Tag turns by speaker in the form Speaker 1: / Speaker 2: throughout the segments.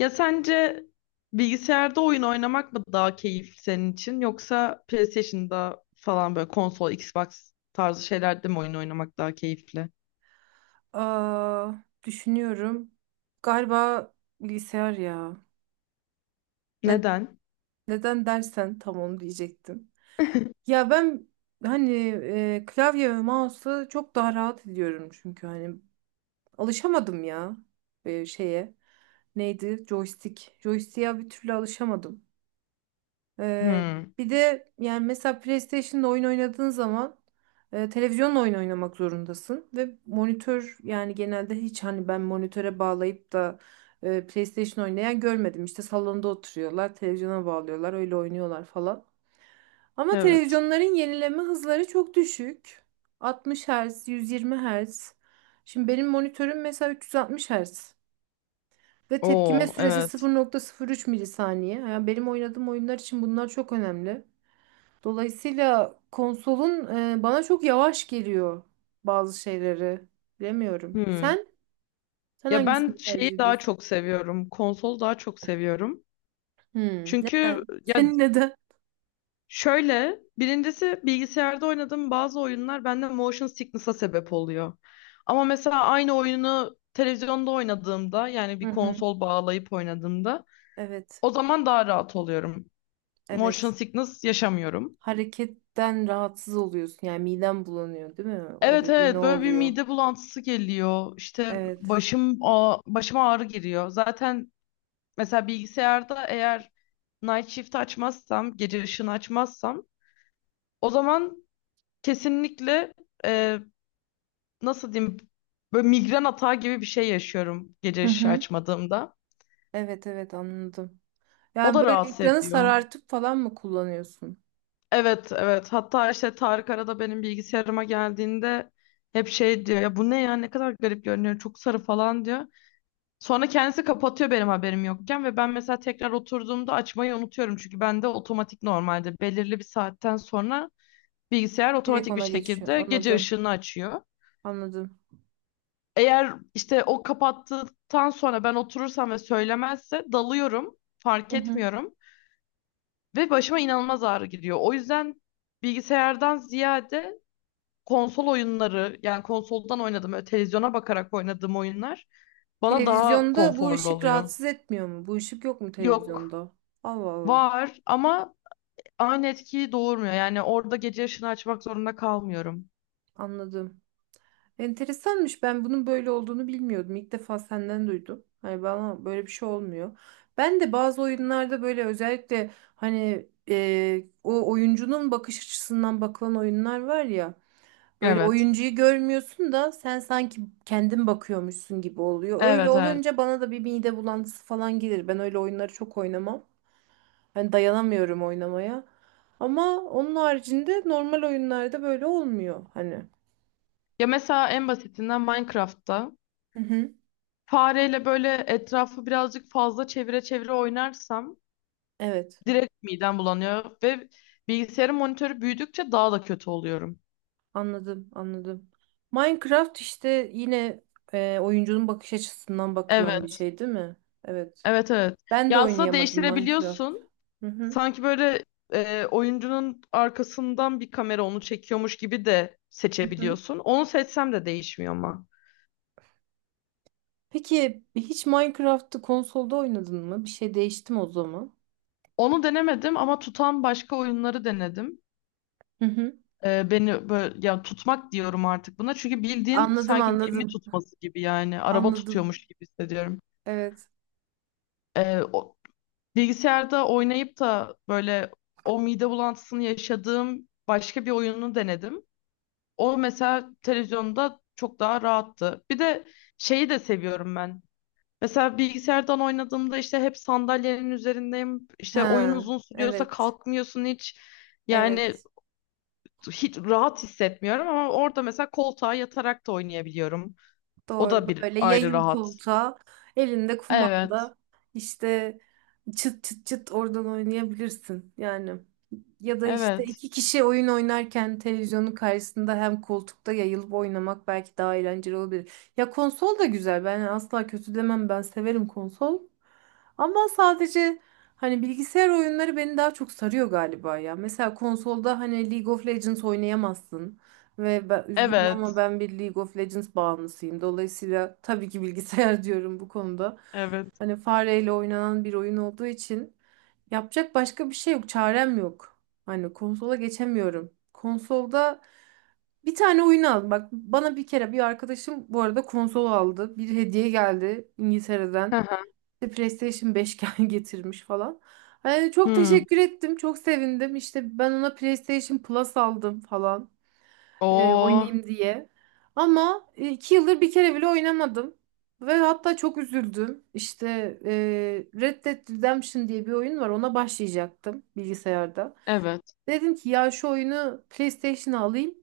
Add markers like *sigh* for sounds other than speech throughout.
Speaker 1: Ya sence bilgisayarda oyun oynamak mı daha keyifli senin için, yoksa PlayStation'da falan böyle konsol, Xbox tarzı şeylerde mi oyun oynamak daha keyifli?
Speaker 2: Aa, düşünüyorum. Galiba bilgisayar ya. Ne,
Speaker 1: Neden?
Speaker 2: neden dersen tam onu diyecektim. Ya ben hani klavye ve mouse'u çok daha rahat ediyorum çünkü hani alışamadım ya şeye. Neydi? Joystick. Joystick'e bir türlü alışamadım. Ee,
Speaker 1: Hmm,
Speaker 2: bir de yani mesela PlayStation'da oyun oynadığın zaman televizyonla oyun oynamak zorundasın ve monitör yani genelde hiç hani ben monitöre bağlayıp da PlayStation oynayan görmedim. İşte salonda oturuyorlar, televizyona bağlıyorlar, öyle oynuyorlar falan. Ama
Speaker 1: evet.
Speaker 2: televizyonların yenileme hızları çok düşük. 60 Hz, 120 Hz. Şimdi benim monitörüm mesela 360 Hz. Ve tepkime
Speaker 1: Oo,
Speaker 2: süresi
Speaker 1: evet.
Speaker 2: 0,03 milisaniye. Yani benim oynadığım oyunlar için bunlar çok önemli. Dolayısıyla konsolun bana çok yavaş geliyor bazı şeyleri. Bilemiyorum.
Speaker 1: Hmm.
Speaker 2: Sen
Speaker 1: Ya ben
Speaker 2: hangisini
Speaker 1: şeyi
Speaker 2: tercih
Speaker 1: daha
Speaker 2: ediyorsun?
Speaker 1: çok seviyorum. Konsolu daha çok seviyorum.
Speaker 2: Hmm,
Speaker 1: Çünkü
Speaker 2: neden? *laughs*
Speaker 1: ya,
Speaker 2: Senin neden?
Speaker 1: şöyle: birincisi, bilgisayarda oynadığım bazı oyunlar bende motion sickness'a sebep oluyor. Ama mesela aynı oyunu televizyonda oynadığımda, yani
Speaker 2: Hı
Speaker 1: bir
Speaker 2: hı.
Speaker 1: konsol bağlayıp oynadığımda,
Speaker 2: Evet.
Speaker 1: o zaman daha rahat oluyorum. Motion
Speaker 2: Evet.
Speaker 1: sickness yaşamıyorum.
Speaker 2: Hareketten rahatsız oluyorsun. Yani miden bulanıyor, değil mi? O
Speaker 1: Evet,
Speaker 2: dediğin ne
Speaker 1: evet, böyle bir
Speaker 2: oluyor?
Speaker 1: mide bulantısı geliyor. İşte
Speaker 2: Evet.
Speaker 1: başıma ağrı giriyor. Zaten mesela bilgisayarda eğer night shift açmazsam, gece ışığını açmazsam, o zaman kesinlikle, nasıl diyeyim, böyle migren atağı gibi bir şey yaşıyorum gece
Speaker 2: Hı
Speaker 1: ışığı
Speaker 2: hı.
Speaker 1: açmadığımda.
Speaker 2: Evet evet, anladım.
Speaker 1: O
Speaker 2: Yani
Speaker 1: da
Speaker 2: böyle
Speaker 1: rahatsız
Speaker 2: ekranı
Speaker 1: ediyor.
Speaker 2: sarartıp falan mı kullanıyorsun?
Speaker 1: Evet, evet, hatta işte Tarık arada benim bilgisayarıma geldiğinde hep şey diyor ya: bu ne ya, ne kadar garip görünüyor, çok sarı falan diyor. Sonra kendisi kapatıyor benim haberim yokken ve ben mesela tekrar oturduğumda açmayı unutuyorum. Çünkü bende otomatik, normalde belirli bir saatten sonra bilgisayar
Speaker 2: Direkt
Speaker 1: otomatik bir
Speaker 2: ona geçiyor.
Speaker 1: şekilde gece
Speaker 2: Anladım.
Speaker 1: ışığını açıyor.
Speaker 2: Anladım.
Speaker 1: Eğer işte o kapattıktan sonra ben oturursam ve söylemezse, dalıyorum,
Speaker 2: Hı
Speaker 1: fark
Speaker 2: hı.
Speaker 1: etmiyorum ve başıma inanılmaz ağrı gidiyor. O yüzden bilgisayardan ziyade konsol oyunları, yani konsoldan oynadığım, öyle televizyona bakarak oynadığım oyunlar bana daha
Speaker 2: Televizyonda bu
Speaker 1: konforlu
Speaker 2: ışık
Speaker 1: oluyor.
Speaker 2: rahatsız etmiyor mu? Bu ışık yok mu
Speaker 1: Yok,
Speaker 2: televizyonda? Allah Allah.
Speaker 1: var ama aynı etkiyi doğurmuyor. Yani orada gece ışını açmak zorunda kalmıyorum.
Speaker 2: Anladım. Enteresanmış. Ben bunun böyle olduğunu bilmiyordum. İlk defa senden duydum. Hani bana böyle bir şey olmuyor. Ben de bazı oyunlarda böyle özellikle hani o oyuncunun bakış açısından bakılan oyunlar var ya. Böyle
Speaker 1: Evet.
Speaker 2: oyuncuyu görmüyorsun da sen sanki kendin bakıyormuşsun gibi oluyor. Öyle
Speaker 1: Evet, evet.
Speaker 2: olunca bana da bir mide bulantısı falan gelir. Ben öyle oyunları çok oynamam. Hani dayanamıyorum oynamaya. Ama onun haricinde normal oyunlarda böyle olmuyor hani.
Speaker 1: Ya mesela en basitinden Minecraft'ta
Speaker 2: Hı hı.
Speaker 1: fareyle böyle etrafı birazcık fazla çevire çevire oynarsam,
Speaker 2: Evet,
Speaker 1: direkt midem bulanıyor ve bilgisayarın monitörü büyüdükçe daha da kötü oluyorum.
Speaker 2: anladım, anladım. Minecraft işte yine oyuncunun bakış açısından bakılan bir
Speaker 1: Evet,
Speaker 2: şey değil mi? Evet.
Speaker 1: evet, evet.
Speaker 2: Ben de
Speaker 1: Ya aslında
Speaker 2: oynayamadım Minecraft.
Speaker 1: değiştirebiliyorsun.
Speaker 2: Hı hı.
Speaker 1: Sanki böyle oyuncunun arkasından bir kamera onu çekiyormuş gibi de
Speaker 2: Hı hı.
Speaker 1: seçebiliyorsun. Onu seçsem de değişmiyor ama.
Speaker 2: Peki hiç Minecraft'ı konsolda oynadın mı? Bir şey değişti mi o zaman?
Speaker 1: Onu denemedim ama tutan başka oyunları denedim.
Speaker 2: Hı hı.
Speaker 1: Beni böyle, ya tutmak diyorum artık buna, çünkü bildiğin
Speaker 2: Anladım,
Speaker 1: sanki gemi
Speaker 2: anladım.
Speaker 1: tutması gibi, yani araba
Speaker 2: Anladım.
Speaker 1: tutuyormuş gibi hissediyorum.
Speaker 2: Evet.
Speaker 1: Ee, o- Bilgisayarda oynayıp da böyle o mide bulantısını yaşadığım başka bir oyunu denedim. O mesela televizyonda çok daha rahattı. Bir de şeyi de seviyorum ben. Mesela bilgisayardan oynadığımda işte hep sandalyenin üzerindeyim. İşte oyun
Speaker 2: Ha,
Speaker 1: uzun sürüyorsa
Speaker 2: evet.
Speaker 1: kalkmıyorsun hiç. Yani
Speaker 2: Evet.
Speaker 1: hiç rahat hissetmiyorum, ama orada mesela koltuğa yatarak da oynayabiliyorum. O
Speaker 2: Doğru,
Speaker 1: da bir
Speaker 2: böyle
Speaker 1: ayrı
Speaker 2: yayıl
Speaker 1: rahat.
Speaker 2: koltuğa, elinde
Speaker 1: Evet.
Speaker 2: kumanda, işte çıt çıt çıt oradan oynayabilirsin yani. Ya da işte
Speaker 1: Evet.
Speaker 2: iki kişi oyun oynarken televizyonun karşısında hem koltukta yayılıp oynamak belki daha eğlenceli olabilir. Ya konsol da güzel, ben asla kötü demem, ben severim konsol. Ama sadece hani bilgisayar oyunları beni daha çok sarıyor galiba ya. Mesela konsolda hani League of Legends oynayamazsın. Ve ben üzgünüm ama
Speaker 1: Evet.
Speaker 2: ben bir League of Legends bağımlısıyım. Dolayısıyla tabii ki bilgisayar *laughs* diyorum bu konuda.
Speaker 1: Evet.
Speaker 2: Hani fareyle oynanan bir oyun olduğu için yapacak başka bir şey yok. Çarem yok. Hani konsola geçemiyorum. Konsolda bir tane oyun al. Bak, bana bir kere bir arkadaşım bu arada konsol aldı. Bir hediye geldi
Speaker 1: Hı
Speaker 2: İngiltere'den.
Speaker 1: hı.
Speaker 2: İşte PlayStation 5 *laughs* getirmiş falan. Hani çok
Speaker 1: Hmm.
Speaker 2: teşekkür ettim. Çok sevindim. İşte ben ona PlayStation Plus aldım falan
Speaker 1: Oo.
Speaker 2: oynayayım diye. Ama 2 yıldır bir kere bile oynamadım. Ve hatta çok üzüldüm. İşte Red Dead Redemption diye bir oyun var. Ona başlayacaktım bilgisayarda.
Speaker 1: Evet.
Speaker 2: Dedim ki ya şu oyunu PlayStation'a alayım.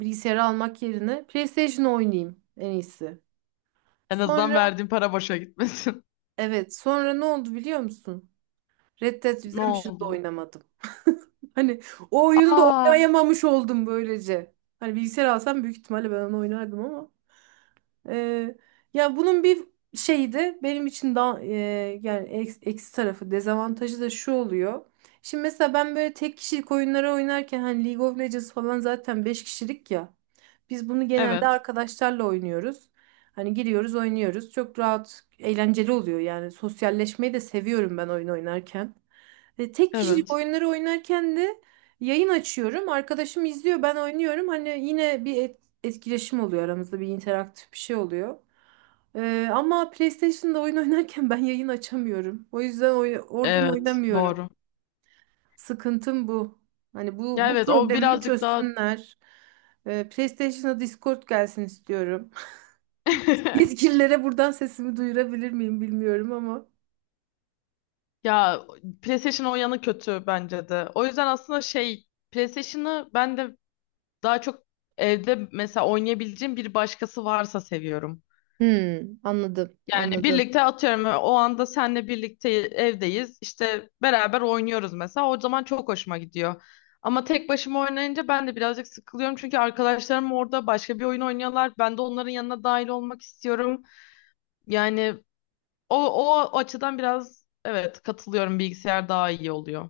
Speaker 2: Bilgisayara almak yerine PlayStation'a oynayayım en iyisi.
Speaker 1: En azından
Speaker 2: Sonra,
Speaker 1: verdiğim para boşa gitmesin. *laughs*
Speaker 2: evet, sonra ne oldu biliyor musun? Red Dead
Speaker 1: Ne
Speaker 2: Redemption'da
Speaker 1: oldu?
Speaker 2: oynamadım. *laughs* Hani o oyunu da
Speaker 1: Aa,
Speaker 2: oynayamamış oldum böylece. Hani bilgisayar alsam büyük ihtimalle ben onu oynardım ama. Ee, ya bunun bir şeyi de benim için daha yani eksi tarafı, dezavantajı da şu oluyor. Şimdi mesela ben böyle tek kişilik oyunlara oynarken hani League of Legends falan zaten 5 kişilik ya. Biz bunu genelde
Speaker 1: evet.
Speaker 2: arkadaşlarla oynuyoruz. Hani giriyoruz, oynuyoruz. Çok rahat, eğlenceli oluyor yani. Sosyalleşmeyi de seviyorum ben oyun oynarken. Tek kişilik
Speaker 1: Evet.
Speaker 2: oyunları oynarken de yayın açıyorum. Arkadaşım izliyor, ben oynuyorum. Hani yine bir etkileşim oluyor aramızda, bir interaktif bir şey oluyor. Ama PlayStation'da oyun *laughs* oynarken ben yayın açamıyorum. O yüzden oradan
Speaker 1: Evet,
Speaker 2: oynamıyorum.
Speaker 1: doğru.
Speaker 2: Sıkıntım bu. Hani bu
Speaker 1: Ya
Speaker 2: bu
Speaker 1: evet, o
Speaker 2: problemimi
Speaker 1: birazcık daha
Speaker 2: çözsünler. PlayStation'a Discord gelsin istiyorum. *laughs*
Speaker 1: *laughs*
Speaker 2: Yetkililere buradan sesimi duyurabilir miyim bilmiyorum ama.
Speaker 1: ya, PlayStation o yanı kötü bence de. O yüzden aslında şey, PlayStation'ı ben de daha çok evde mesela oynayabileceğim bir başkası varsa seviyorum.
Speaker 2: Hmm, anladım,
Speaker 1: Yani
Speaker 2: anladım.
Speaker 1: birlikte, atıyorum o anda senle birlikte evdeyiz. İşte beraber oynuyoruz mesela. O zaman çok hoşuma gidiyor. Ama tek başıma oynayınca ben de birazcık sıkılıyorum. Çünkü arkadaşlarım orada başka bir oyun oynuyorlar. Ben de onların yanına dahil olmak istiyorum. Yani o açıdan biraz, evet, katılıyorum, bilgisayar daha iyi oluyor.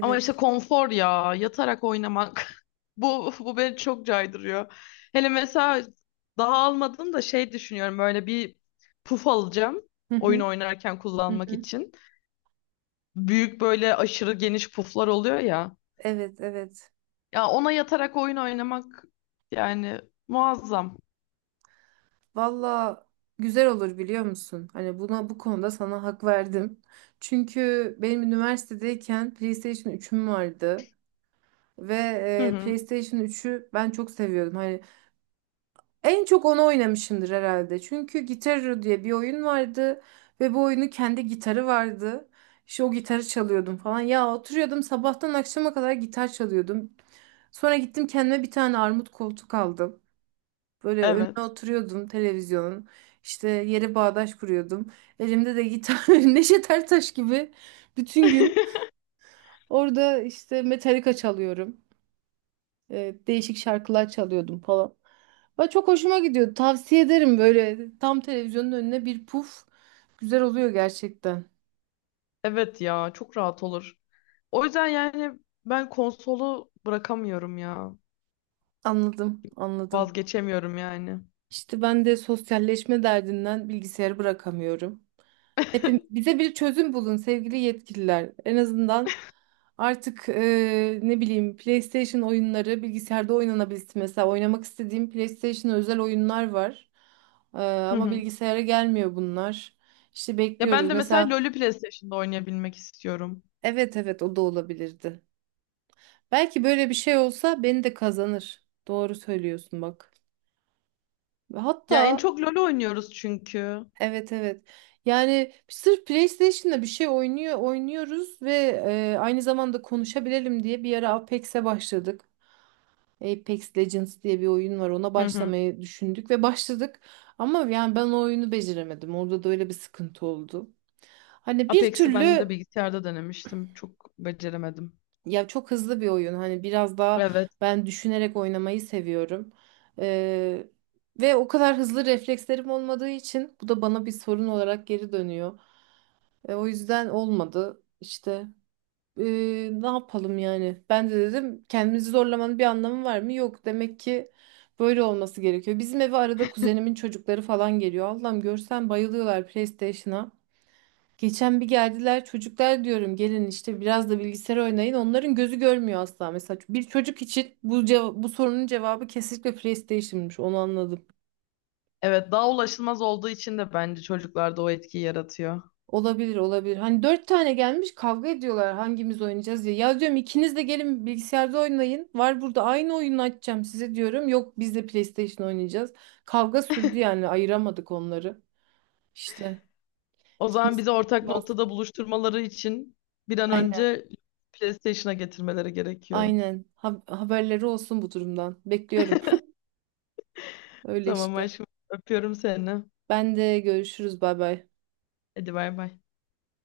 Speaker 1: Ama işte konfor ya, yatarak oynamak. *laughs* Bu beni çok caydırıyor. Hele mesela, daha almadım da, şey düşünüyorum, böyle bir puf alacağım
Speaker 2: Hı
Speaker 1: oyun
Speaker 2: hı.
Speaker 1: oynarken
Speaker 2: Hı
Speaker 1: kullanmak
Speaker 2: hı.
Speaker 1: için. Büyük, böyle aşırı geniş puflar oluyor ya.
Speaker 2: Evet, evet.
Speaker 1: Ya ona yatarak oyun oynamak, yani muazzam.
Speaker 2: Valla güzel olur biliyor musun? Hani buna, bu konuda sana hak verdim. Çünkü benim üniversitedeyken PlayStation 3'üm vardı ve
Speaker 1: Hı hı,
Speaker 2: PlayStation 3'ü ben çok seviyordum. Hani en çok onu oynamışımdır herhalde. Çünkü Guitar Hero diye bir oyun vardı ve bu oyunu kendi gitarı vardı. İşte o gitarı çalıyordum falan. Ya oturuyordum sabahtan akşama kadar gitar çalıyordum. Sonra gittim kendime bir tane armut koltuk aldım. Böyle önüne
Speaker 1: evet.
Speaker 2: oturuyordum televizyonun. İşte yere bağdaş kuruyordum. Elimde de gitar, *laughs* Neşet Ertaş gibi bütün gün
Speaker 1: *laughs*
Speaker 2: orada işte Metallica çalıyorum. Değişik şarkılar çalıyordum falan. Ve çok hoşuma gidiyordu. Tavsiye ederim, böyle tam televizyonun önüne bir puf. Güzel oluyor gerçekten.
Speaker 1: Evet ya, çok rahat olur. O yüzden yani ben konsolu bırakamıyorum ya.
Speaker 2: Anladım, anladım.
Speaker 1: Vazgeçemiyorum yani.
Speaker 2: İşte ben de sosyalleşme derdinden bilgisayarı bırakamıyorum.
Speaker 1: *laughs*
Speaker 2: Hepim bize bir çözüm bulun sevgili yetkililer. En azından artık ne bileyim, PlayStation oyunları bilgisayarda oynanabilsin. Mesela oynamak istediğim PlayStation özel oyunlar var. Eee,
Speaker 1: Hı
Speaker 2: ama
Speaker 1: hı.
Speaker 2: bilgisayara gelmiyor bunlar. İşte
Speaker 1: Ya ben
Speaker 2: bekliyoruz.
Speaker 1: de mesela
Speaker 2: Mesela.
Speaker 1: LoL'ü PlayStation'da oynayabilmek istiyorum.
Speaker 2: Evet, evet, o da olabilirdi. Belki böyle bir şey olsa beni de kazanır. Doğru söylüyorsun bak. Ve
Speaker 1: Ya en
Speaker 2: hatta.
Speaker 1: çok LoL oynuyoruz çünkü.
Speaker 2: Evet, evet. Yani sırf PlayStation'da bir şey oynuyoruz ve aynı zamanda konuşabilelim diye bir ara Apex'e başladık. Apex Legends diye bir oyun var. Ona
Speaker 1: Hı hı.
Speaker 2: başlamayı düşündük ve başladık. Ama yani ben o oyunu beceremedim. Orada da öyle bir sıkıntı oldu. Hani bir
Speaker 1: Apex'i ben de
Speaker 2: türlü.
Speaker 1: bilgisayarda denemiştim. Çok beceremedim.
Speaker 2: Ya, çok hızlı bir oyun. Hani biraz daha
Speaker 1: Evet.
Speaker 2: ben düşünerek oynamayı seviyorum. Ee, ve o kadar hızlı reflekslerim olmadığı için bu da bana bir sorun olarak geri dönüyor. O yüzden olmadı işte. E, ne yapalım yani? Ben de dedim, kendimizi zorlamanın bir anlamı var mı? Yok demek ki, böyle olması gerekiyor. Bizim eve arada kuzenimin çocukları falan geliyor. Allah'ım, görsen bayılıyorlar PlayStation'a. Geçen bir geldiler, çocuklar diyorum, gelin işte biraz da bilgisayar oynayın. Onların gözü görmüyor asla. Mesela bir çocuk için bu sorunun cevabı kesinlikle PlayStation'mış, onu anladım.
Speaker 1: Evet, daha ulaşılmaz olduğu için de bence çocuklarda o etkiyi yaratıyor.
Speaker 2: Olabilir olabilir. Hani 4 tane gelmiş, kavga ediyorlar hangimiz oynayacağız diye. Ya, diyorum, ikiniz de gelin bilgisayarda oynayın. Var burada, aynı oyunu açacağım size diyorum. Yok, biz de PlayStation oynayacağız. Kavga sürdü
Speaker 1: *laughs*
Speaker 2: yani, ayıramadık onları. İşte
Speaker 1: O zaman
Speaker 2: kimisi
Speaker 1: bizi ortak
Speaker 2: baskı.
Speaker 1: noktada buluşturmaları için bir an
Speaker 2: Aynen
Speaker 1: önce PlayStation'a getirmeleri gerekiyor.
Speaker 2: aynen. Haberleri olsun bu durumdan. Bekliyorum. *laughs* Öyle
Speaker 1: Tamam
Speaker 2: işte.
Speaker 1: aşkım, öpüyorum seni.
Speaker 2: Ben de görüşürüz, bay bay.
Speaker 1: Hadi bay bay.